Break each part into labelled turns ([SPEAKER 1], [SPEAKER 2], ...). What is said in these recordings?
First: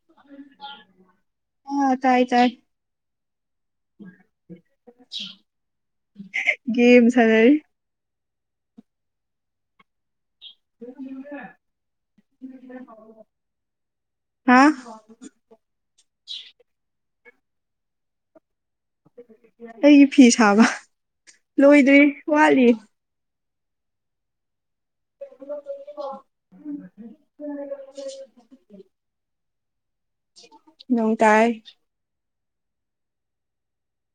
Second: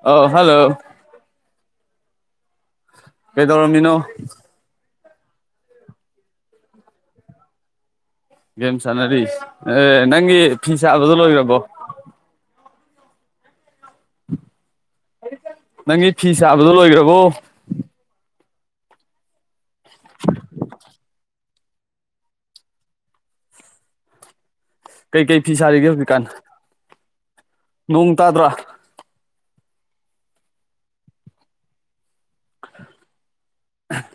[SPEAKER 1] ꯑꯧ ꯍꯜꯂꯣ
[SPEAKER 2] ꯑ ꯇꯥꯏ ꯇꯥꯏ
[SPEAKER 1] ꯀꯩꯗꯧꯔꯝꯃꯤꯅꯣ
[SPEAKER 2] ꯒꯦꯝ ꯁꯥꯟꯅꯔꯤ
[SPEAKER 1] ꯒꯦꯝ ꯁꯥꯟꯅꯔꯤ ꯑꯦ ꯅꯪꯒꯤ ꯐꯤ ꯁꯥꯕꯗꯣ ꯂꯣꯏꯒ꯭ꯔꯕꯣ
[SPEAKER 2] [unintelligible] ꯍꯥ
[SPEAKER 1] ꯅꯪꯒꯤ ꯐꯤ ꯁꯥꯕꯗꯣ ꯂꯣꯏꯒ꯭ꯔꯕꯣ
[SPEAKER 2] ꯑꯩꯒꯤ ꯐꯤ ꯁꯥꯕ ꯂꯣꯏꯗ꯭ꯔꯤ ꯋꯥꯠꯂꯤ
[SPEAKER 1] ꯀꯩ ꯀꯩ ꯐꯤ ꯁꯥꯔꯤꯒꯦ ꯍꯧꯖꯤꯛ ꯀꯥꯟ
[SPEAKER 2] [inaudible]
[SPEAKER 1] ꯅꯣꯡ ꯇꯥꯗ꯭ꯔ
[SPEAKER 2] ꯅꯣꯡ ꯇꯥꯏ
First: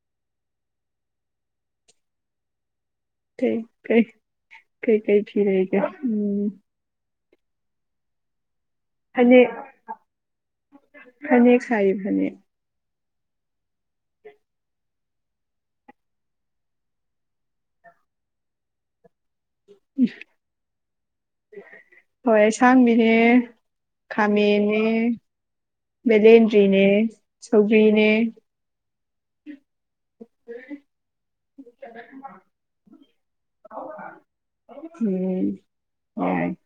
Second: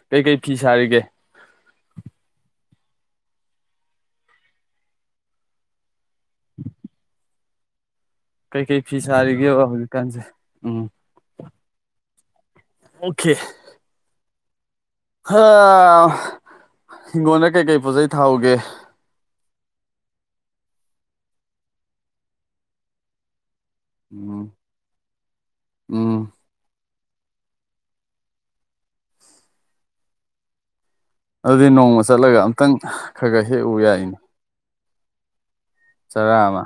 [SPEAKER 1] ꯀꯩ ꯀꯩ ꯐꯤ ꯁꯥꯔꯤꯒꯦ
[SPEAKER 2] ꯀꯩ ꯀꯩ ꯀꯩ ꯀꯩ ꯐꯤ ꯂꯩꯒꯦ ꯎ‌ꯝ
[SPEAKER 1] ꯀꯩꯀꯩ ꯐꯤ
[SPEAKER 2] ꯐꯅꯦꯛ
[SPEAKER 1] ꯁꯥꯔꯤꯒꯦꯕ ꯍꯧꯖꯤꯛꯀꯥꯟꯁꯦ ꯎꯝ
[SPEAKER 2] ꯐꯅꯦꯛ ꯁꯥꯔꯤ ꯐꯅꯦꯛ
[SPEAKER 1] ꯑꯣꯀꯦ ꯍ ꯍꯤꯡꯒꯣꯟꯗ ꯀꯩꯀꯩ ꯄꯣꯠꯆꯩ ꯊꯥꯍꯧꯒꯦ
[SPEAKER 2] [unintelligible] ꯍꯋꯥꯏ ꯑꯁꯥꯡꯕꯤꯅꯦ
[SPEAKER 1] ꯎꯝ
[SPEAKER 2] ꯈꯥꯃꯦꯟꯅꯦ
[SPEAKER 1] ꯎꯝ
[SPEAKER 2] ꯕꯦꯂꯦꯟꯗ꯭ꯔꯤꯅꯦ ꯁꯧꯒ꯭ꯔꯤꯅꯦ [inaudible]
[SPEAKER 1] ꯑꯗꯨꯗꯤ ꯅꯣꯡꯃ ꯆꯠꯂꯒ ꯑꯝꯇꯪ ꯈꯔ ꯈꯔ ꯍꯦꯛꯎ ꯌꯥꯏꯅꯦ
[SPEAKER 2] [unintelligible]
[SPEAKER 1] ꯆꯔꯥ
[SPEAKER 2] ꯌꯥꯏ
[SPEAKER 1] ꯑꯃ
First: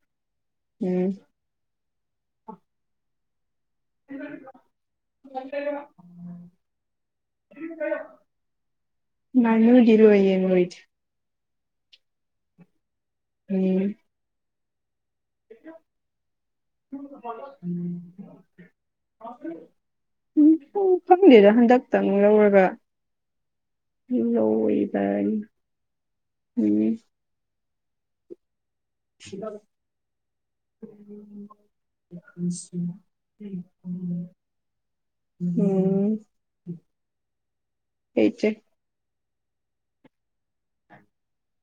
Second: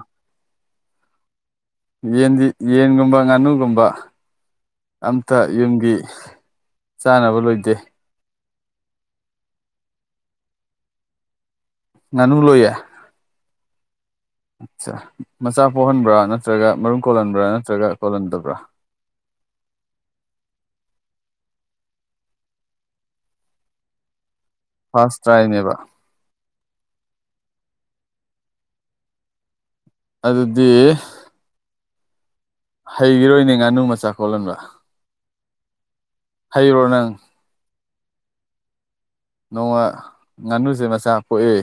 [SPEAKER 2] ꯌꯥꯏ
[SPEAKER 1] ꯌꯦꯟꯗꯤ ꯌꯦꯟꯒꯨꯝꯕ ꯉꯥꯅꯨꯒꯨꯝꯕ ꯑꯝꯇ ꯌꯨꯝꯒꯤ ꯆꯥꯅꯕ ꯂꯣꯏꯗꯦ
[SPEAKER 2] ꯉꯥꯅꯨꯗꯤ ꯂꯣꯢ ꯌꯦꯟ ꯂꯣꯢꯗꯦ
[SPEAKER 1] ꯉꯥꯅꯨ ꯂꯣꯏꯌꯦ
[SPEAKER 2] ꯎꯝ
[SPEAKER 1] ꯑꯠꯆꯥ ꯃꯆꯥ ꯄꯣꯛꯍꯟꯕ꯭ꯔꯥ ꯅꯠꯇ꯭ꯔꯒ ꯃꯔꯨꯝ ꯀꯣꯜꯂꯟꯕ꯭ꯔꯥ ꯅꯠꯇ꯭ꯔꯒ ꯀꯣꯜꯂꯟꯗꯕ꯭ꯔꯥ
[SPEAKER 2] ꯎꯝ ꯈꯪ ꯈꯪꯗꯦꯗ ꯍꯟꯗꯛꯇꯪ ꯂꯧꯔꯒ
[SPEAKER 1] ꯐꯥꯔꯁ ꯇ꯭ꯔꯥꯏꯅꯦꯕ
[SPEAKER 2] [unintelligible]
[SPEAKER 1] ꯑꯗꯨꯗꯤ
[SPEAKER 2] [inaudible]
[SPEAKER 1] ꯍꯩꯒꯤꯔꯣꯏꯅꯦ ꯉꯥꯅꯨ ꯃꯆꯥ ꯀꯣꯜꯂꯟꯕ
[SPEAKER 2] ꯎꯝ
[SPEAKER 1] ꯍꯩꯕ꯭ꯔꯣ ꯅꯪ
[SPEAKER 2] ꯍꯩꯇ꯭ꯔꯦ
[SPEAKER 1] ꯅꯣꯡꯃ ꯉꯥꯅꯨꯖꯦ ꯃꯆꯥ ꯀꯣꯛꯑꯦ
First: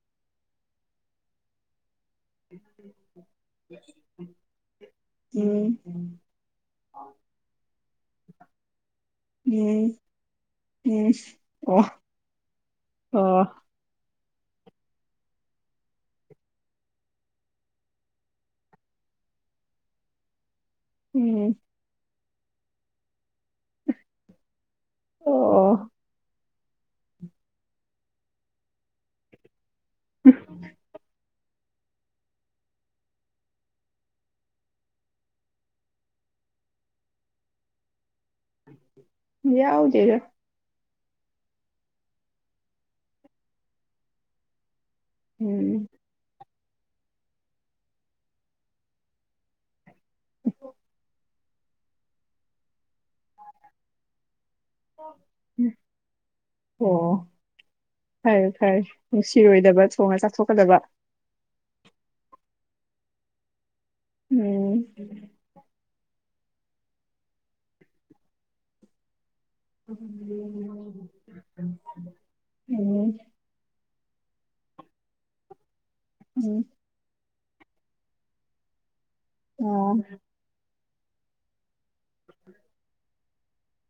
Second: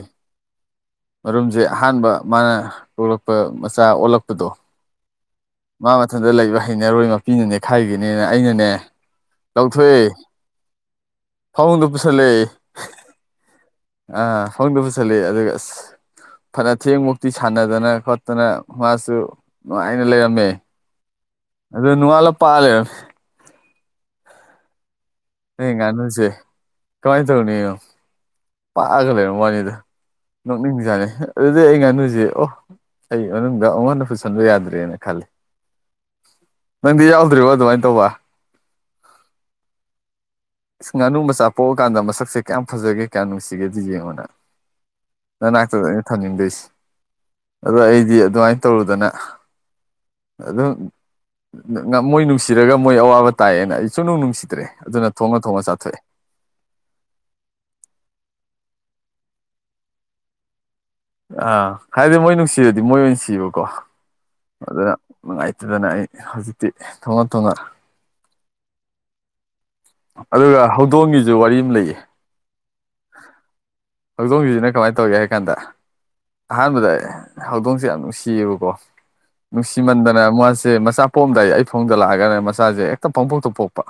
[SPEAKER 1] ꯃꯔꯨꯝꯖꯦ ꯑꯍꯥꯟꯕ ꯃꯥꯅ ꯀꯣꯛꯂꯛꯄ ꯃꯆꯥ ꯑꯣꯜꯂꯛꯄꯗꯣ
[SPEAKER 2] [inaudible]
[SPEAKER 1] ꯃꯥ ꯃꯊꯟꯗ ꯂꯩꯕ ꯍꯩꯅꯔꯣꯏ ꯃꯄꯤꯅ ꯅꯦꯈꯥꯏꯒꯤꯅꯦꯅ ꯑꯩꯅꯅꯦ
[SPEAKER 2] ꯎꯝ
[SPEAKER 1] ꯂꯧꯊꯣꯛꯑꯦ
[SPEAKER 2] ꯎꯝ
[SPEAKER 1] ꯐꯃꯨꯡꯗ
[SPEAKER 2] ꯑꯣ
[SPEAKER 1] ꯄꯨꯁꯜꯂꯦ
[SPEAKER 2] ꯑꯣ
[SPEAKER 1] ꯑ ꯐꯃꯨꯡꯗ ꯄꯨꯁꯜꯂꯦ ꯑꯗꯨꯒ ꯑꯁ ꯐꯅ ꯊꯦꯡꯕꯣꯛꯇꯤ ꯁꯥꯟꯅꯗꯅ ꯈꯣꯠꯇꯅ ꯃꯥꯁꯨ ꯅꯨꯡꯉꯥꯏꯅ ꯂꯩꯔꯝꯃꯦ
[SPEAKER 2] ꯎꯝ
[SPEAKER 1] ꯑꯗꯨ ꯅꯨꯡꯉꯥꯜꯂ ꯄꯥꯛꯑ ꯂꯩꯔꯝꯃꯦ ꯑꯩ
[SPEAKER 2] ꯑꯣ
[SPEAKER 1] ꯉꯥꯅꯨꯖꯦ ꯀꯃꯥꯏ ꯇꯧꯅꯤ ꯌꯦꯡꯉꯨ ꯄꯥꯛꯑꯒ ꯂꯩꯔꯝ ꯋꯥꯅꯤꯗ ꯅꯣꯛꯅꯤꯡꯖꯥꯠꯅꯦ ꯑꯗꯨꯗꯩ ꯑꯩ ꯉꯥꯅꯨꯖꯦ ꯑꯣ ꯑꯩ ꯃꯅꯨꯡꯗ ꯑꯃꯨꯛ ꯍꯟꯅ ꯄꯨꯁꯟꯕ ꯌꯥꯗ꯭ꯔꯦꯅ ꯈꯜꯂꯦ ꯅꯪꯗꯤ ꯌꯥꯎꯗ꯭ꯔꯤꯕꯣ ꯑꯗꯨꯃꯥꯏ ꯇꯧꯕ
[SPEAKER 2] ꯌꯥꯎꯗꯦꯗ
[SPEAKER 1] ꯏꯁ ꯉꯥꯅꯨ ꯃꯆꯥ ꯄꯣꯛꯑꯀꯥꯟꯗ ꯃꯁꯛꯁꯦ ꯀꯌꯥꯝ ꯐꯖꯒꯦ ꯀꯥꯌꯥꯝ ꯅꯨꯁꯤꯒꯦꯗꯣ ꯌꯦꯡꯉꯣ ꯅꯪ
[SPEAKER 2] ꯎꯝ
[SPEAKER 1] ꯅꯅꯥꯛꯇꯗꯅꯦ ꯊꯝꯅꯤꯡꯗꯣꯏꯁꯦ ꯑꯗꯣ ꯑꯩꯗꯤ ꯑꯗꯨꯃꯥꯏ ꯇꯧꯔꯨꯗꯅ ꯑꯗꯨꯝ ꯃꯣꯏ ꯅꯨꯡꯁꯤꯔꯒ ꯃꯣꯏ ꯑꯋꯥꯕ ꯇꯥꯏꯑꯦꯅ ꯑꯩ ꯁꯨꯅꯨꯡ ꯅꯨꯡꯁꯤꯗ꯭ꯔꯦ ꯑꯗꯨꯅ ꯊꯣꯡꯉ ꯊꯣꯡꯉ ꯆꯥꯊꯣꯛꯑꯦ
[SPEAKER 2] ꯑꯣ ꯐꯔꯦ ꯐꯔꯦ ꯅꯨꯡꯁꯤꯔꯣꯏꯗꯕ ꯊꯣꯡꯉ ꯆꯥꯊꯣꯛꯀꯗꯕ
[SPEAKER 1] ꯑꯥ ꯍꯥꯏꯗꯤ ꯃꯣꯏ ꯅꯨꯡꯁꯤꯔꯗꯤ ꯃꯣꯏ ꯑꯣꯏꯅ ꯁꯤꯕꯀꯣ
[SPEAKER 2] ꯎꯝ
[SPEAKER 1] ꯑꯗꯨꯅ ꯅꯨꯡꯉꯥꯏꯇꯗꯅ ꯑꯩ ꯍꯧꯖꯤꯛꯇꯤ ꯊꯣꯡꯉ ꯊꯣꯡꯉ ꯑꯗꯨꯒ ꯍꯧꯗꯣꯡꯒꯤꯖꯨ ꯋꯥꯔꯤ ꯑꯃ ꯂꯩꯌꯦ
[SPEAKER 2] ꯎꯝ
[SPEAKER 1] ꯍꯧꯗꯣꯡꯒꯤꯖꯤꯅ ꯀꯃꯥꯏ ꯇꯧꯒꯦ ꯍꯥꯏ ꯀꯥꯟꯗ
[SPEAKER 2] ꯎꯝ
[SPEAKER 1] ꯑꯍꯥꯟꯕꯗ ꯍꯧꯗꯣꯡꯁꯦ ꯌꯥꯝ ꯅꯨꯡꯁꯤꯌꯦꯕꯀꯣ
[SPEAKER 2] ꯑꯣ
[SPEAKER 1] ꯅꯨꯡꯁꯤꯃꯟꯗꯅ ꯃꯥꯁꯦ ꯃꯆꯥ ꯄꯣꯝꯗꯥꯏ ꯑꯩ ꯐꯃꯨꯡꯗ ꯂꯥꯛꯑꯒꯅꯦ ꯃꯆꯥꯖꯦ ꯍꯦꯛꯇ ꯄꯪꯄꯣꯛꯇ ꯄꯣꯛꯄ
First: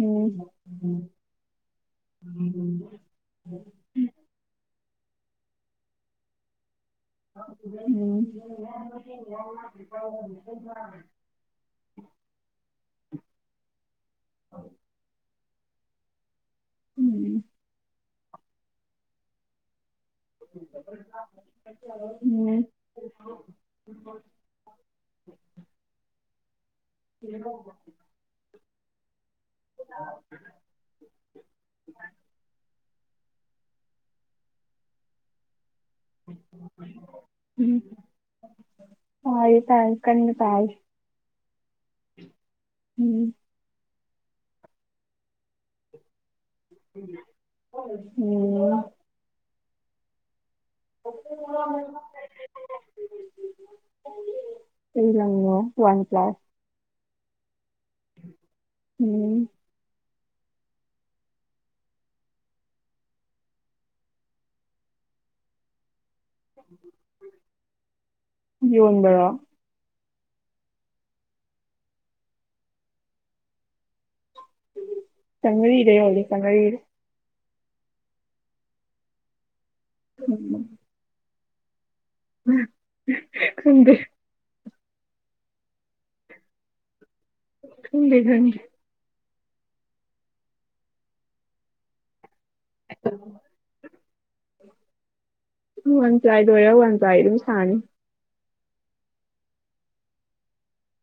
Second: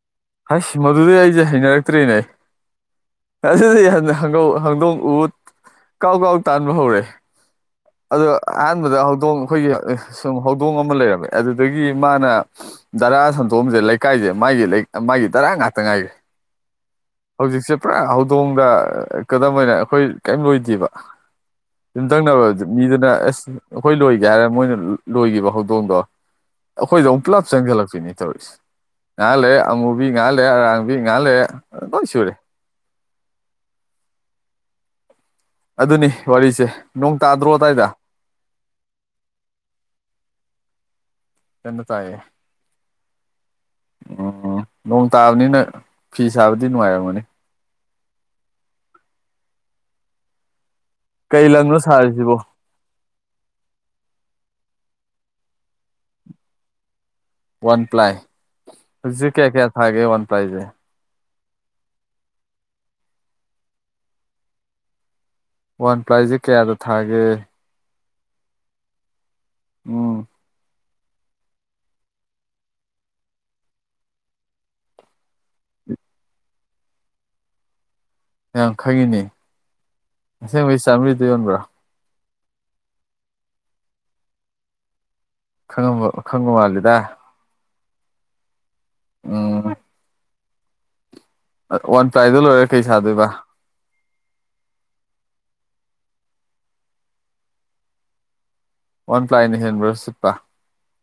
[SPEAKER 2] ꯎꯝ
[SPEAKER 1] ꯍꯥꯁ ꯃꯗꯨꯗꯩ ꯑꯩꯁꯦ ꯍꯩꯅꯔꯛꯇ꯭ꯔꯦꯅꯦ [unintelligible] ꯍꯪꯗꯣꯡ ꯍꯪꯗꯣꯡ ꯎ ꯀꯥꯎ ꯀꯥꯎ ꯇꯥꯟꯕ ꯍꯧꯔꯦ ꯑꯗꯣ
[SPEAKER 2] ꯎꯝ
[SPEAKER 1] ꯑꯍꯥꯟꯕꯗ ꯍꯧꯗꯣꯡ ꯑꯈꯣꯏꯒꯤ ꯁꯨꯝ ꯍꯧꯗꯣꯡ ꯑꯃ ꯂꯩꯔꯝꯃꯦ ꯑꯗꯨꯗꯒꯤ ꯃꯥꯅ ꯙꯔꯥ ꯁꯟꯇꯣꯑꯝꯖꯦ ꯂꯩꯀꯥꯏꯖꯦ ꯃꯥꯥꯒꯤ ꯂꯩꯀꯥꯏ ꯃꯥꯒꯤ ꯙꯔꯥ ꯉꯥꯛꯇ ꯉꯥꯏꯒ꯭ꯔꯦ
[SPEAKER 2] ꯎꯝ
[SPEAKER 1] ꯍꯧꯖꯤꯛꯁꯦ ꯄꯨꯔꯥ ꯍꯧ ꯇꯣꯡꯗ ꯀꯗꯝ ꯑꯣꯏꯅ ꯑꯩꯈꯣꯏ ꯀꯩꯝ ꯂꯣꯏꯗꯦꯕ ꯌꯨꯝꯙꯪꯅꯕ
[SPEAKER 2] ꯎꯝ
[SPEAKER 1] ꯃꯤꯗꯨꯅ ꯑꯁ ꯑꯈꯣꯏ ꯂꯣꯏꯒꯦ ꯍꯥꯏꯔ ꯃꯣꯏꯅ ꯂꯣꯏꯒꯤꯕ ꯍꯧꯗꯣꯡꯗꯣ ꯑꯈꯣꯏꯗ ꯃꯨꯛ ꯄꯨꯂꯞ ꯆꯪꯖꯤꯜꯂꯛꯄꯤꯅꯤ꯫ ꯇꯧꯔꯤꯁꯦ ꯉꯍꯥꯛ ꯂꯩꯔ ꯑꯃꯨꯕꯤ ꯉꯍꯥꯛ ꯂꯩꯔ ꯑꯔꯥꯡꯕꯤ ꯉꯍꯥꯛ ꯂꯩꯔ ꯂꯣꯢ ꯁꯨꯔꯦ꯫ ꯑꯗꯨꯅꯤ ꯋꯥꯔꯤꯁꯦ꯫ ꯅꯣꯡ ꯇꯥꯗ꯭ꯔꯣ ꯑꯗꯥꯏꯗ?
[SPEAKER 2] ꯇꯥꯢꯌꯦ ꯇꯥꯢ ꯀꯟꯅ ꯇꯥꯢ꯫
[SPEAKER 1] ꯀꯟꯅ
[SPEAKER 2] ꯎꯝ
[SPEAKER 1] ꯑꯣ ꯅꯣꯡ ꯇꯥꯕꯅꯤꯅ ꯐꯤ ꯁꯥꯕꯗꯤ ꯅꯨꯡꯉꯥꯏꯔꯝꯒꯅꯤ꯫
[SPEAKER 2] ꯎꯝ [inaudible]
[SPEAKER 1] ꯀꯩ ꯂꯪꯅꯣ ꯁꯥꯔꯤꯁꯤꯕꯣ
[SPEAKER 2] [inaudible] ꯀꯩ ꯂꯪꯅꯣ ꯋꯥꯟ ꯄ꯭ꯂꯥꯢ
[SPEAKER 1] ꯋꯥꯟ ꯄ꯭ꯂꯥꯏ꯫ ꯍꯧꯖꯤꯛ
[SPEAKER 2] ꯎꯝ
[SPEAKER 1] ꯀꯌꯥ ꯀꯌꯥ ꯊꯥꯒꯦ ꯋꯥꯟ ꯄ꯭ꯂꯥꯏꯖꯦ? ꯋꯥꯟ ꯄ꯭ꯂꯥꯏꯖꯦ ꯀꯌꯥꯗ ꯊꯥꯒꯦ?
[SPEAKER 2] ꯌꯣꯟꯕꯔꯣ?
[SPEAKER 1] ꯑꯣ
[SPEAKER 2] ꯆꯝꯃ꯭ꯔꯤꯗ ꯌꯣꯜꯂꯤ ꯆꯝꯃ꯭ꯔꯤꯗ꯫
[SPEAKER 1] ꯌꯥꯝ ꯈꯪꯉꯤꯅꯦ꯫
[SPEAKER 2] ꯎꯝ
[SPEAKER 1] ꯑꯁꯦꯡꯕꯩ ꯆꯥꯝꯃ꯭ꯔꯤꯗ ꯌꯣꯟꯕ꯭ꯔꯣ?
[SPEAKER 2] [unintelligible] ꯈꯪꯗꯦ꯫
[SPEAKER 1] ꯈꯪꯉꯕ ꯈꯪꯕ ꯃꯥꯜꯜꯂꯤꯗ꯫
[SPEAKER 2] ꯈꯪꯗꯦ ꯈꯪꯗꯦ
[SPEAKER 1] ꯑ ꯑ ꯋꯥꯟ ꯄ꯭ꯂꯥꯢꯗꯣ ꯂꯣꯢꯔ ꯀꯩ ꯁꯥꯗꯣꯏꯕ?
[SPEAKER 2] ꯋꯥꯟ ꯄ꯭ꯂꯥꯏ ꯂꯣꯏꯔ ꯋꯥꯟ ꯄ꯭ꯂꯥꯏ ꯑꯗꯨꯝ ꯁꯥꯅꯤ꯫
[SPEAKER 1] ꯋꯥꯟ ꯄ꯭ꯂꯥꯏꯅ ꯍꯦꯟꯕ꯭ꯔꯣ ꯁꯤꯠꯄ?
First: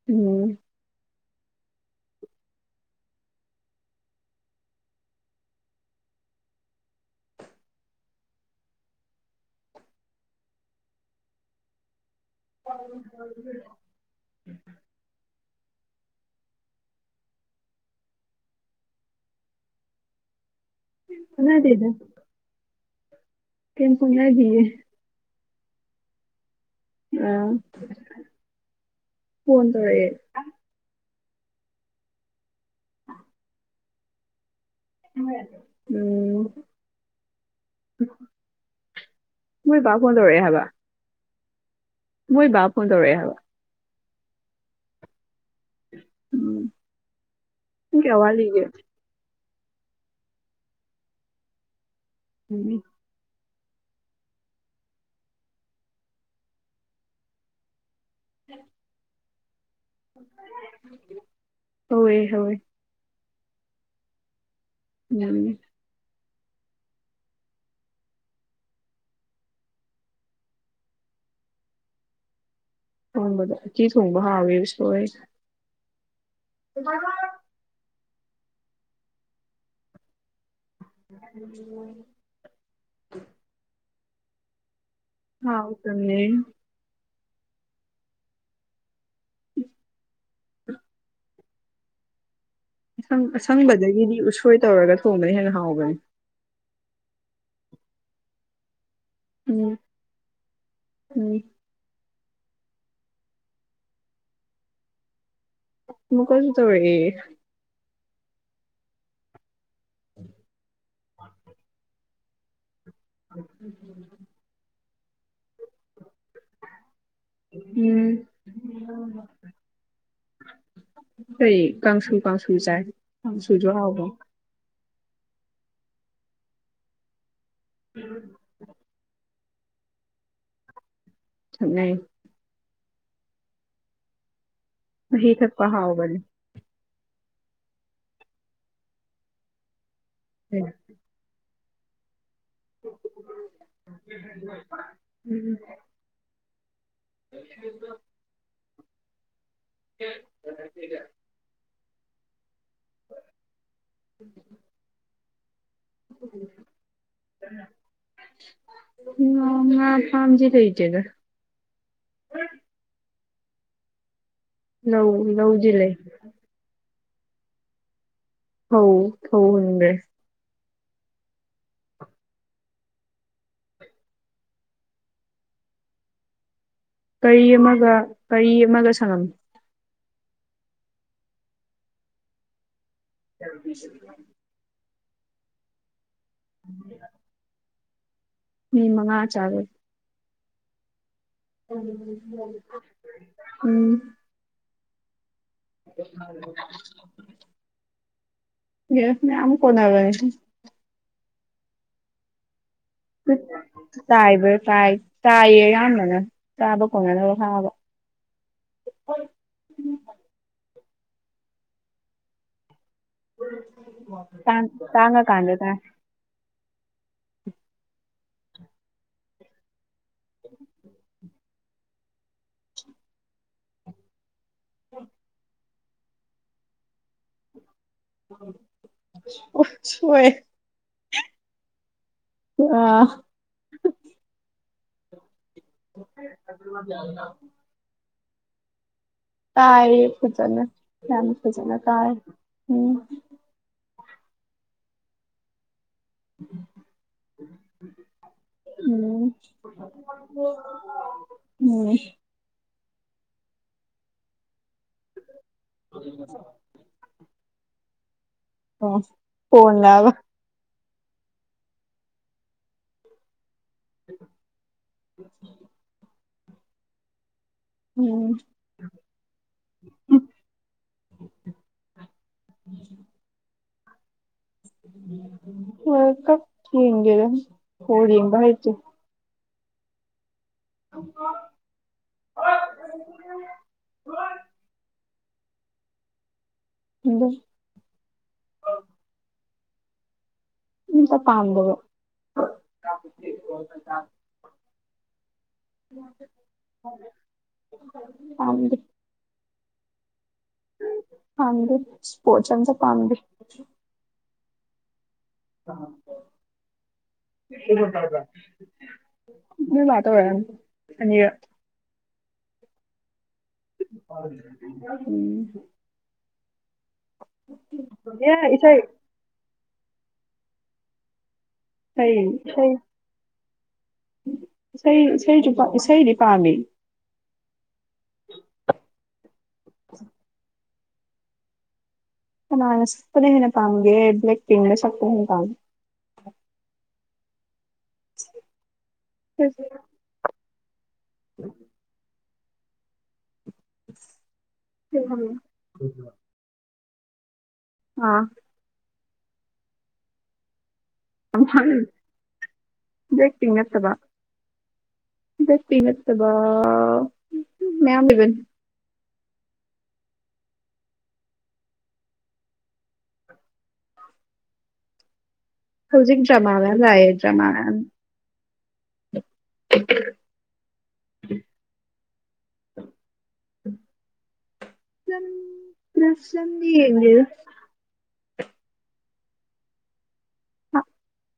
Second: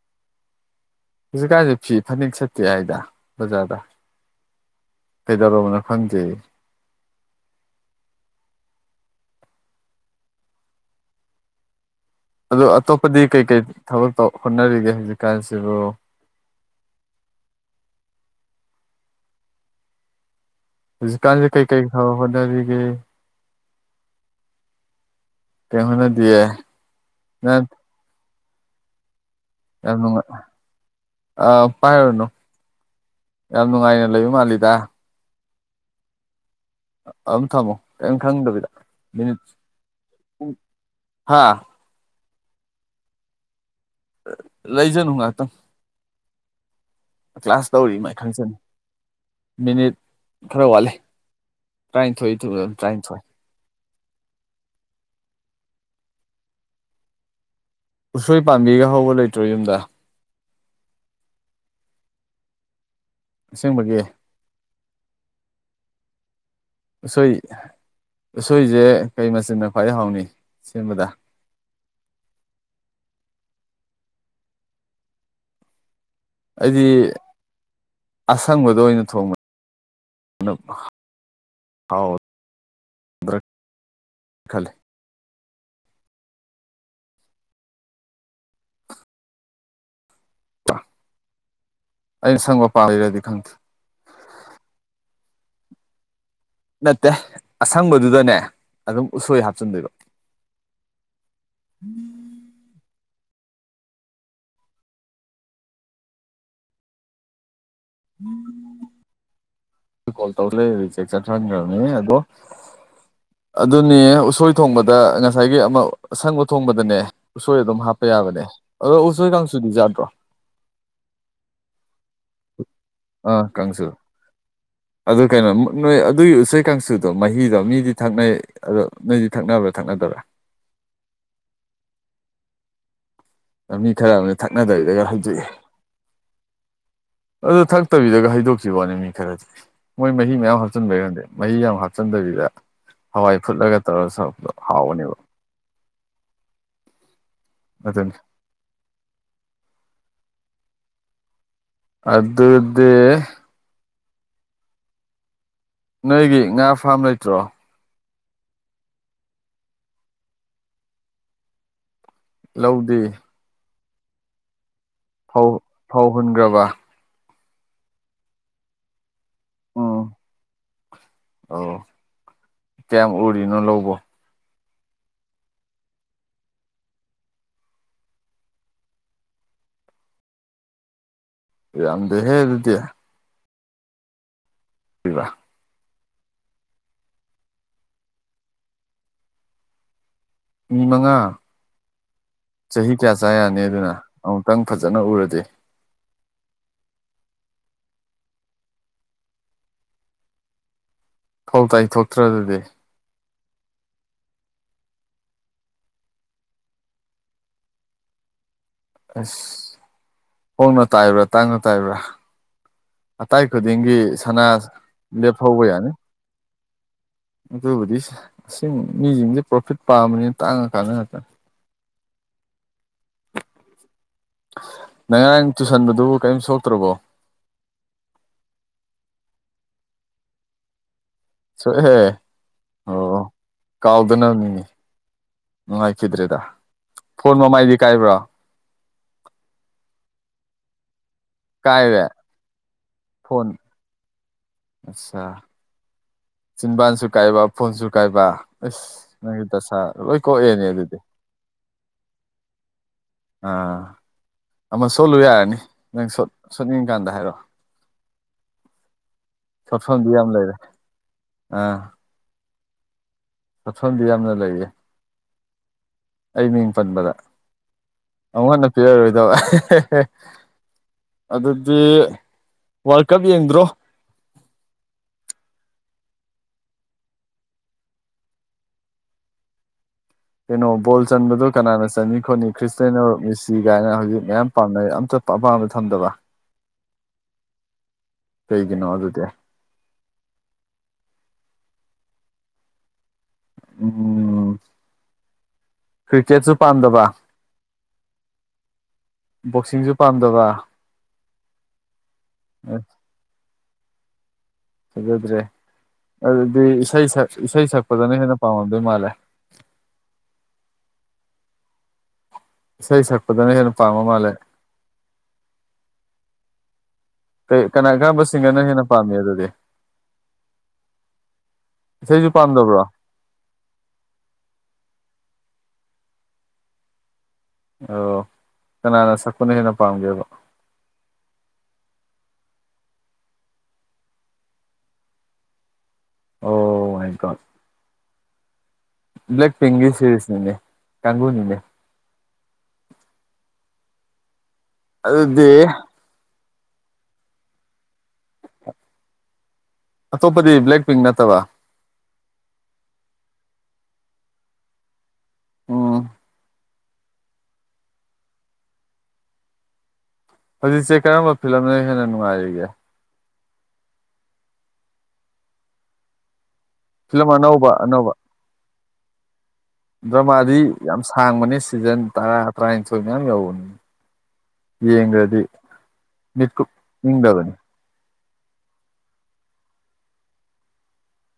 [SPEAKER 2] ꯎꯝ
[SPEAKER 1] ꯍꯧꯖꯤꯛꯀꯥꯟꯁꯦ ꯐꯤ ꯐꯅꯦꯛ ꯁꯠꯇꯦ ꯍꯥꯏꯗ ꯕꯖꯥꯔꯗ꯫ ꯀꯩꯗꯧꯔꯕꯅꯣ ꯈꯪꯗꯦ꯫ ꯑꯗꯣ ꯑꯇꯣꯞꯄꯗꯤ ꯀꯩ ꯀꯩ ꯊꯕꯛ ꯇꯧ ꯍꯣꯠꯅꯔꯤꯒꯦ ꯍꯧꯖꯤꯛꯀꯥꯟꯁꯤꯕꯨ? ꯍꯨꯖꯤꯛꯀꯥꯟꯖꯦ ꯀꯩ
[SPEAKER 2] ꯈꯦꯠꯅꯗꯦꯗ
[SPEAKER 1] ꯀꯩ ꯊꯕꯛ ꯍꯣꯠꯅꯔꯤꯒꯦ?
[SPEAKER 2] ꯀꯩꯝ ꯍꯣꯠꯅꯗꯤꯌꯦ꯫
[SPEAKER 1] ꯀꯩꯝ ꯍꯣꯠꯅꯗꯤꯌꯦ? ꯅꯪ
[SPEAKER 2] [unintelligible] ꯐꯣꯟ
[SPEAKER 1] ꯌꯥꯝ
[SPEAKER 2] ꯇꯧꯔꯛꯑꯦ
[SPEAKER 1] ꯅꯨꯡꯉꯥꯏ ꯑꯥ ꯄꯥꯏꯔꯨꯔꯅꯨ ꯌꯥꯝ ꯅꯨꯡꯉꯥꯏꯅ ꯂꯩꯕ ꯃꯥꯜꯂꯤꯗ꯫
[SPEAKER 2] ꯎꯝ
[SPEAKER 1] ꯑꯗꯨꯝ ꯊꯝꯃꯣ ꯀꯩꯝ ꯈꯪꯗꯕꯤꯗ ꯃꯤꯅꯤꯠ
[SPEAKER 2] ꯃꯣꯏ ꯕꯥ ꯐꯣꯟ ꯇꯧꯔꯛꯑꯦ
[SPEAKER 1] ꯄꯨꯡ
[SPEAKER 2] ꯍꯥꯏꯕ
[SPEAKER 1] ꯍꯥ
[SPEAKER 2] ꯃꯣꯏ ꯕꯥ ꯐꯣꯟ ꯇꯧꯔꯛꯑꯦ ꯍꯥꯏꯕ꯫
[SPEAKER 1] ꯂꯩꯖꯅꯨ ꯉꯍꯥꯛꯇꯪ꯫
[SPEAKER 2] ꯎꯝ
[SPEAKER 1] ꯀ꯭ꯂꯥꯁ ꯇꯧꯔꯤ
[SPEAKER 2] ꯄꯨꯡ
[SPEAKER 1] ꯃꯥꯏ
[SPEAKER 2] ꯀꯌꯥ
[SPEAKER 1] ꯈꯪꯖꯅꯤ꯫
[SPEAKER 2] ꯋꯥꯠꯂꯤꯒꯦ
[SPEAKER 1] ꯃꯤꯅꯤꯠ ꯈꯔ ꯋꯥꯠꯂꯤ꯫ ꯇ꯭ꯔꯥꯅꯤꯊꯣꯏ [unintelligible]
[SPEAKER 2] ꯎꯝ
[SPEAKER 1] ꯇꯔꯥꯅꯤꯊꯣꯏ ꯎꯁꯣꯏ ꯄꯥꯝꯕꯤꯒ ꯍꯧꯕ ꯂꯩꯇ꯭ꯔꯣ ꯌꯨꯝꯗ?
[SPEAKER 2] ꯍꯧꯑꯦ ꯍꯧꯑꯦ
[SPEAKER 1] ꯑꯁꯦꯡꯕꯒꯤ?
[SPEAKER 2] [unintelligible]
[SPEAKER 1] ꯎꯁꯣꯏ ꯎꯁꯣꯏꯖꯦ ꯀꯩ ꯃꯆꯟꯅ ꯈ꯭ꯋꯥꯏ ꯍꯥꯎꯅꯤ ꯁꯦꯝꯕꯗ?
[SPEAKER 2] ꯊꯣꯡꯕꯗ꯫ ꯎꯇꯤ ꯊꯣꯡꯕ ꯍꯥꯎꯋꯦ ꯎꯁꯣꯢ
[SPEAKER 1] ꯑꯩꯗꯤ ꯑꯁꯪꯕꯗ ꯑꯣꯏꯅ ꯊꯣꯡꯕ ꯅ ꯍꯥꯎꯏ꯫ ꯈꯟꯂꯦ
[SPEAKER 2] ꯍꯥꯎ ꯇꯝꯅꯤ ꯎ ꯑ
[SPEAKER 1] ꯑꯩ ꯁꯩꯒꯣ
[SPEAKER 2] ꯑꯪ ꯑꯁꯪꯕꯗꯒꯤꯗꯤ ꯎꯁꯣꯏ ꯇꯧꯔꯒ ꯊꯣꯡꯕꯅ ꯍꯦꯟꯅ ꯍꯥꯎꯕꯅꯦ꯫
[SPEAKER 1] ꯅꯠꯇꯦ ꯑꯁꯪꯕꯗꯨꯗꯅꯦ ꯑꯗꯨꯝ ꯎꯁꯣꯏ
[SPEAKER 2] ꯎꯝ
[SPEAKER 1] ꯍꯥꯞꯆꯤꯟꯗꯣꯏꯕ꯫
[SPEAKER 2] ꯎꯝ
[SPEAKER 1] [inaudible]
[SPEAKER 2] ꯃꯨꯛ ꯀꯖꯨ ꯇꯧꯔꯛꯑꯦ꯫
[SPEAKER 1] ꯀꯣꯜ ꯇꯧꯔꯦ ꯔꯤꯖꯦꯛ ꯆꯠꯊꯟꯈ꯭ꯔꯕꯅꯦ ꯑꯗꯣ ꯑꯗꯨꯅꯦ ꯎꯁꯣꯏ ꯊꯣꯡꯕꯗ ꯉꯁꯥꯏꯒꯤ ꯑꯃ ꯑꯁꯪꯕ ꯊꯣꯡꯕꯗꯅꯦ ꯎꯁꯣꯏ ꯑꯗꯨꯝ ꯍꯥꯞꯄ
[SPEAKER 2] ꯎꯝ
[SPEAKER 1] ꯌꯥꯕꯅꯦ ꯑꯗꯣ ꯎꯁꯣꯏ ꯀꯥꯡꯁꯨꯗꯤ ꯌꯥꯗ꯭ꯔꯣ꯫
[SPEAKER 2] ꯀꯩ ꯀꯥꯡꯁꯨ ꯀꯥꯡꯁꯨ ꯆꯥꯏ꯫
[SPEAKER 1] ꯑꯥ
[SPEAKER 2] ꯀꯥꯡꯁꯨꯁꯨ
[SPEAKER 1] ꯀꯥꯡꯁꯨ
[SPEAKER 2] ꯍꯥꯎꯕꯅꯦ
[SPEAKER 1] ꯑꯗꯨ ꯀꯩꯅꯣ ꯅꯣꯏ ꯑꯗꯨꯒꯤ ꯎꯆꯩ ꯀꯥꯡꯁꯨꯗꯣ ꯃꯍꯤꯗꯣ ꯃꯤ ꯃꯤ ꯊꯛꯅꯩ ꯑꯗꯣ ꯅꯣꯏꯗꯤ ꯊꯛꯅꯕ꯭ꯔꯥ ꯊꯛꯅꯗꯕ꯭ꯔꯥ?
[SPEAKER 2] ꯊꯛꯅꯩ꯫
[SPEAKER 1] ꯃꯤ ꯈꯔ ꯑꯃꯅ ꯊꯛꯅꯗꯕꯤꯗꯒ
[SPEAKER 2] ꯃꯍꯤ
[SPEAKER 1] ꯍꯧꯗꯣꯛꯏ꯫
[SPEAKER 2] ꯊꯛꯄ ꯍꯥꯎꯕꯅꯦ
[SPEAKER 1] ꯑꯗꯨ ꯊꯛꯇꯕꯤꯗꯒ ꯍꯩꯗꯣꯛꯈꯤꯕ ꯋꯥꯅꯦ ꯃꯤ ꯈꯔꯗꯤ ꯃꯣꯏ ꯃꯍꯤ ꯃꯌꯥꯝ ꯍꯥꯞꯆꯤꯟꯕꯩꯔ ꯈꯪꯗꯦ꯫ ꯃꯍꯤ ꯌꯥꯝ ꯍꯥꯞꯆꯤꯟꯗꯕꯤꯗ ꯍꯋꯥꯏ ꯐꯨꯠꯂꯒ ꯇꯧꯔꯒ ꯊꯥꯛꯄꯗꯣ ꯍꯥꯎꯕꯅꯦꯕ꯫
[SPEAKER 2] ꯎꯝ [unintelligible]
[SPEAKER 1] ꯑꯗꯨꯅꯤ
[SPEAKER 2] [unintelligible]
[SPEAKER 1] ꯑꯗꯨꯗꯤ
[SPEAKER 2] [unintelligible]
[SPEAKER 1] ꯅꯣꯏꯒꯤ ꯉꯥ ꯐ꯭ꯔꯥꯝ ꯂꯩꯇ꯭ꯔꯣ?
[SPEAKER 2] ꯉꯥ ꯉꯥ ꯐꯥꯝꯗꯤ ꯂꯩꯇꯦꯗ꯫
[SPEAKER 1] ꯂꯧꯗꯤ꯫
[SPEAKER 2] ꯂꯧ ꯂꯧꯗꯤ ꯂꯩ꯫
[SPEAKER 1] ꯍꯨꯟꯈꯔꯕ
[SPEAKER 2] ꯑꯧ ꯐꯧ ꯍꯨꯟꯒ꯭ꯔꯦ꯫
[SPEAKER 1] ꯎꯝ ꯑꯣ ꯀꯌꯥꯝ ꯎꯔꯤꯅꯣ ꯂꯧꯕꯨ꯫
[SPEAKER 2] ꯄꯔꯤ ꯑꯃꯒ ꯄꯔꯤ ꯑꯃꯒ ꯁꯪꯉꯝ꯫
[SPEAKER 1] ꯌꯥꯝꯗꯦꯍꯦ ꯑꯗꯨꯗꯤ꯫
[SPEAKER 2] [unintelligible]
[SPEAKER 1] ꯏꯕ
[SPEAKER 2] [unintelligible] ꯃꯤ ꯃꯉꯥ ꯆꯥꯔꯦ꯫
[SPEAKER 1] ꯃꯤ ꯃꯉꯥ꯫ ꯆꯍꯤ ꯀꯌꯥ ꯆꯥ ꯌꯥꯅꯤ ꯑꯗꯨꯅ
[SPEAKER 2] ꯎꯝ
[SPEAKER 1] ꯑꯃꯨꯛꯇꯪ ꯐꯖꯅ ꯎꯔꯗꯤ
[SPEAKER 2] [inaudible] ꯌꯦꯁ ꯃꯌꯥꯝ ꯃꯨꯛ ꯀꯣꯟꯅꯕꯅꯦ ꯫
[SPEAKER 1] ꯐꯧ ꯇꯥꯏꯊꯣꯛꯇ꯭ꯔ ꯑꯗꯨꯗꯤ꯫
[SPEAKER 2] ꯇꯨꯠ ꯇꯥꯏꯕ ꯇꯥꯏ ꯇꯥꯏꯌꯦ ꯑꯌꯥꯝꯕꯅ ꯆꯥꯕ ꯀꯣꯟꯅꯅꯕ ꯈꯪꯑꯒ꯫
[SPEAKER 1] ꯑꯁ ꯍꯣꯡꯅ ꯇꯥꯏꯕ꯭ꯔꯥ ꯇꯥꯡꯅ ꯇꯥꯏꯕ꯭ꯔꯥ꯫ ꯑꯇꯥꯏ ꯈꯨꯗꯤꯡꯒꯤ ꯁꯅꯥ
[SPEAKER 2] ꯇꯥꯡꯉꯀꯥꯟꯗ
[SPEAKER 1] ꯂꯦꯞꯍꯧꯕ
[SPEAKER 2] ꯇꯥꯏ
[SPEAKER 1] ꯌꯥꯅꯤ꯫ ꯑꯗꯨꯕꯨꯗꯤ ꯁꯤꯡ ꯃꯤꯖꯤꯡꯖꯦ ꯄ꯭ꯔꯣꯐꯤꯠ ꯄꯥꯝꯕꯅꯤꯅ ꯇꯥꯡꯉꯀꯥꯟꯗ ꯉꯥꯛꯇ꯫ ꯅꯪ ꯉꯔꯥꯡ ꯇꯨꯁꯟꯕꯗꯨꯕꯨ ꯀꯌꯤꯝ ꯁꯣꯛꯇ꯭ꯔꯕꯣ꯫
[SPEAKER 2] [inaudible] ꯁꯣ ꯁꯣꯛꯑꯦ꯫
[SPEAKER 1] ꯁꯣꯛꯑꯦ
[SPEAKER 2] ꯑꯥ
[SPEAKER 1] ꯑꯣ ꯀꯥꯎꯗꯅꯃꯤꯅꯦ꯫ ꯅꯨꯡꯉꯥꯏꯈꯤꯗ꯭ꯔꯦꯗ ꯐꯣꯟ ꯃꯃꯥꯏꯗꯤ ꯀꯥꯏꯕ꯭ꯔꯣ꯫
[SPEAKER 2] ꯇꯥꯔꯦ ꯐꯖꯅ ꯌꯥꯝ ꯐꯖꯅ
[SPEAKER 1] ꯀꯥꯏꯔꯦ
[SPEAKER 2] ꯇꯥꯔꯦ ꯎꯝ꯫
[SPEAKER 1] ꯑꯠꯁꯥ ꯆꯤꯟꯕꯥꯟꯁꯨ ꯀꯥꯏꯕ ꯐꯣꯟꯁꯨ ꯀꯥꯏꯕ ꯏꯁ꯫
[SPEAKER 2] ꯎꯝ
[SPEAKER 1] ꯅꯪꯒꯤ ꯗꯁꯥ ꯂꯣꯏ ꯀꯣꯛꯑꯦꯅꯦ ꯑꯗꯨꯗꯤ꯫
[SPEAKER 2] ꯎꯝ꯫
[SPEAKER 1] ꯑꯥ ꯑꯃ ꯁꯣꯠꯂꯨ ꯌꯥꯔꯅꯤ ꯅꯪ ꯁꯣꯠ ꯁꯣꯠꯅꯤꯡꯀꯥꯟꯗ ꯍꯥꯏꯔꯛꯑꯣ꯫
[SPEAKER 2] ꯑꯣ꯫
[SPEAKER 1] ꯀꯞꯐꯝꯗꯤ
[SPEAKER 2] ꯀꯣꯟꯂꯕ
[SPEAKER 1] ꯌꯥꯝ ꯂꯩꯔꯦ ꯑꯥ꯫ ꯃꯐꯝꯗꯤ ꯌꯥꯝꯅ ꯂꯩꯌꯦ꯫
[SPEAKER 2] [unintelligible]
[SPEAKER 1] ꯑꯩ ꯃꯤꯡ ꯄꯟꯕꯗ
[SPEAKER 2] ꯎꯝ
[SPEAKER 1] ꯑꯃꯨꯛ ꯍꯟꯅ ꯄꯤꯔꯛꯑꯔꯣꯏꯗꯕ꯫ [unintelligible] ꯑꯗꯨꯗꯤ ꯋꯥꯔꯜ ꯀꯞ ꯌꯦꯡꯗ꯭ꯔꯣ꯫
[SPEAKER 2] ꯋꯥꯔꯜ ꯀꯞ ꯌꯦꯡꯗꯦꯗ ꯕꯣꯜ ꯌꯦꯡꯕ ꯍꯩꯇꯦ꯫
[SPEAKER 1] ꯀꯩꯅꯣ ꯕꯣꯜ ꯆꯟꯕꯗꯣ ꯀꯅꯥꯅ ꯆꯟꯅꯤ ꯈꯣꯠꯅꯤ ꯈ꯭ꯔꯤꯁꯇꯦꯟꯅꯣ ꯃꯦꯁꯤ ꯒꯥꯏꯅ ꯍꯧꯖꯤꯛ ꯃꯌꯥꯝ ꯄꯥꯝꯅꯩ ꯑꯝꯇ ꯄꯥ ꯑꯄꯥꯝꯕꯗ ꯊꯝꯗꯕ꯫
[SPEAKER 2] ꯊꯝꯗꯦ꯫
[SPEAKER 1] ꯀꯩꯒꯤꯅꯣ ꯑꯗꯨꯗꯤ꯫
[SPEAKER 2] ꯎꯝ ꯃꯄꯥꯟꯗꯔꯣ [unintelligible]
[SPEAKER 1] ꯎꯝ ꯀ꯭ꯔꯤꯀꯦꯠꯁꯨ ꯄꯥꯝꯗꯕ
[SPEAKER 2] ꯄꯥꯝꯗꯦ
[SPEAKER 1] ꯕꯣꯛꯁꯤꯡꯖꯨ ꯄꯥꯝꯗꯕ꯫
[SPEAKER 2] ꯄꯥꯝꯗꯦ ꯁ꯭ꯄꯣꯔꯠꯆ ꯑꯝꯇ
[SPEAKER 1] ꯑꯁ
[SPEAKER 2] ꯄꯥꯝꯗꯦ꯫
[SPEAKER 1] ꯐꯖꯗ꯭ꯔꯦ ꯑꯗꯨꯗꯤ ꯏꯁꯩ ꯁꯛ ꯏꯁꯩ ꯁꯛꯄꯗꯅ ꯍꯦꯟꯅ ꯄꯥꯝꯃꯝꯗꯨꯏ ꯃꯥꯜꯂꯦ꯫
[SPEAKER 2] ꯅꯣꯏ ꯃꯥ ꯇꯧꯔꯛꯑꯝꯃꯤ ꯑꯅꯤꯔꯛ꯫
[SPEAKER 1] ꯏꯁꯩ ꯁꯛꯄꯗꯅ ꯍꯦꯟꯅ ꯄꯥꯝꯕ ꯃꯥꯜꯂꯦ꯫
[SPEAKER 2] [unintelligible] ꯎꯝ꯫
[SPEAKER 1] ꯀꯩ ꯀꯅꯥ ꯀꯔꯝꯕ
[SPEAKER 2] ꯑꯦ
[SPEAKER 1] ꯁꯤꯡꯒꯔꯅ
[SPEAKER 2] ꯏꯁꯩ
[SPEAKER 1] ꯍꯦꯟꯅ ꯄꯥꯝꯃꯤ ꯑꯗꯨꯗꯤ꯫
[SPEAKER 2] ꯀꯩ
[SPEAKER 1] ꯏꯁꯩꯁꯨ
[SPEAKER 2] ꯏꯁꯩ
[SPEAKER 1] ꯄꯥꯝꯗꯕ꯭ꯔꯣ
[SPEAKER 2] ꯏꯁꯩ ꯏꯁꯩꯖꯨ ꯄꯥꯝ ꯏꯁꯩꯗꯤ ꯄꯥꯝꯃꯦ꯫
[SPEAKER 1] ꯑꯧ ꯀꯅꯥꯅ ꯁꯛꯄꯅ ꯍꯦꯟꯅ ꯄꯥꯝꯒꯦꯕ꯫
[SPEAKER 2] ꯀꯅꯥꯅ ꯁꯛꯄꯅ ꯍꯦꯟꯅ ꯄꯥꯝꯒꯦ ꯕ꯭ꯂꯦꯛ ꯄꯤꯡꯅ ꯁꯛꯄꯅ ꯍꯦꯟꯅ ꯄꯥꯝꯃꯤ꯫
[SPEAKER 1] ꯑꯣ ꯃꯥꯏꯒꯣꯠ꯫ ꯕ꯭ꯂꯦꯛ ꯄꯤꯡꯒꯤ ꯁꯦꯔꯤꯁ ꯅꯤꯅꯦ ꯀꯪꯒꯨꯅꯤꯅꯦ꯫ ꯑꯗꯨꯗꯤ
[SPEAKER 2] [unintelligible] ꯑꯥ꯫
[SPEAKER 1] ꯑꯇꯣꯞꯄꯗꯤ ꯕ꯭ꯂꯦꯛ ꯄꯤꯡ ꯅꯠꯇꯕ
[SPEAKER 2] [unintelligible] ꯕ꯭ꯂꯦꯛ ꯄꯤꯛ ꯅꯠꯇꯕ꯫ ꯕ꯭ꯂꯦꯛ ꯄꯤ
[SPEAKER 1] ꯎꯝ
[SPEAKER 2] ꯅꯠꯇꯕ ꯃꯌꯥꯝ ꯂꯩꯕꯅꯤ꯫
[SPEAKER 1] ꯍꯧꯖꯤꯛꯁꯦ ꯀꯔꯝꯕ ꯐꯤꯂꯝꯅ ꯍꯦꯟꯅ ꯅꯨꯡꯉꯥꯏꯔꯤꯒꯦ꯫
[SPEAKER 2] ꯍꯧꯖꯤꯛ ꯗ꯭ꯔꯃ ꯃꯌꯥꯝ ꯂꯥꯛꯑꯦ
[SPEAKER 1] ꯐꯤꯂꯝ
[SPEAKER 2] ꯗ꯭ꯔꯃ
[SPEAKER 1] ꯑꯅꯧꯕ
[SPEAKER 2] ꯃꯌꯥꯝ꯫
[SPEAKER 1] ꯑꯅꯧꯕ ꯗ꯭ꯔꯃꯥꯗꯤ ꯌꯥꯝ ꯁꯥꯡꯕꯅꯦ ꯁꯤꯖꯟ ꯇꯔꯥ ꯇ꯭ꯔꯥꯏꯟꯊꯣꯏ ꯃꯌꯥꯝ ꯌꯧꯕꯅꯤ ꯌꯦꯡꯒ꯭ꯔꯗꯤ ꯃꯤꯀꯨꯞ
[SPEAKER 2] ꯂꯝꯗꯤ ꯌꯦꯡꯗꯦꯗ
[SPEAKER 1] ꯏꯪꯗꯕꯅꯤ
[SPEAKER 2] [unintelligible]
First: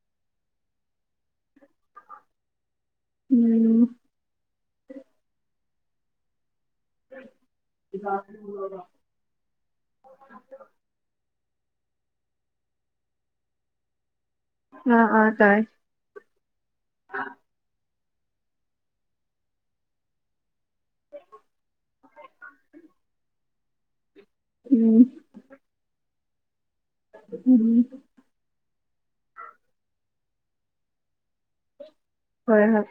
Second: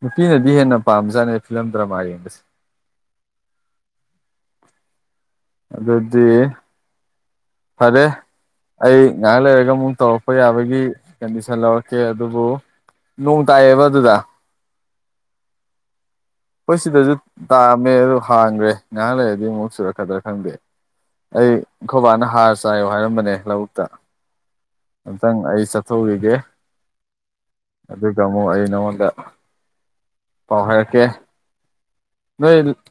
[SPEAKER 1] ꯅꯨꯄꯤꯅꯗꯤ ꯍꯦꯟꯅ ꯄꯥꯝꯖꯥꯠꯅꯦ ꯐꯤꯂꯝ ꯗ꯭ꯔꯃꯥ ꯌꯦꯡꯕꯁꯦ
[SPEAKER 2] ꯎꯝ
[SPEAKER 1] ꯑꯗꯨꯗꯤ ꯐꯔꯦ ꯑꯩ ꯉꯍꯥꯛ ꯂꯩꯔꯒ ꯑꯃꯨꯛ ꯇꯧꯔꯛꯄ ꯌꯥꯕꯒꯤ ꯀꯟꯗꯤꯁꯟ ꯂꯧꯔꯛꯀꯦ ꯑꯗꯨꯕꯨ ꯅꯣꯡ ꯇꯥꯏꯌꯦꯕ ꯑꯗꯨꯗ
[SPEAKER 2] ꯑꯥ ꯑꯥ ꯇꯥꯏ
[SPEAKER 1] ꯈꯣꯏ ꯁꯤꯗꯖꯨ ꯇꯥꯔꯝꯃꯦ ꯑꯗꯨ ꯍꯥꯡꯒ꯭ꯔꯦ ꯉꯥꯏꯍꯥꯛ ꯂꯩꯔꯗꯤ ꯑꯃꯨꯛ ꯆꯨꯔꯛꯀꯗ꯭ꯔꯥ ꯈꯪꯗꯦ ꯑꯩ ꯈꯣꯕꯥꯅ ꯍꯥꯔ ꯆꯥꯏꯌꯣ ꯍꯥꯏꯔꯝꯕꯅꯦ ꯂꯧꯕꯨꯛꯇ
[SPEAKER 2] ꯎꯝ
[SPEAKER 1] [unintelligible] ꯑꯩ ꯆꯠꯊꯣꯛꯎꯒꯤꯒꯦ
[SPEAKER 2] [unintelligible]
[SPEAKER 1] ꯇꯥꯃꯣ ꯑꯩ ꯅꯪꯉꯣꯟꯗ ꯄꯥꯎ ꯍꯥꯏꯔꯛꯀꯦ ꯅꯣꯏ
[SPEAKER 2] ꯍꯣꯏ
[SPEAKER 1] [unintelligible]
[SPEAKER 2] ꯍꯣꯏ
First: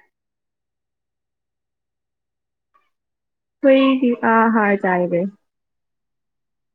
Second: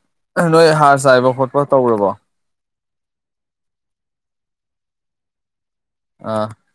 [SPEAKER 1] ꯅꯣꯏ ꯍꯥꯔ ꯆꯥꯏꯕ ꯈꯣꯠꯄ ꯇꯧꯔꯕꯣ
[SPEAKER 2] ꯑꯈꯣꯏꯗꯤ ꯑꯥ ꯍꯥꯔ ꯆꯥꯏꯒ꯭ꯔꯦ
[SPEAKER 1] ꯑꯥ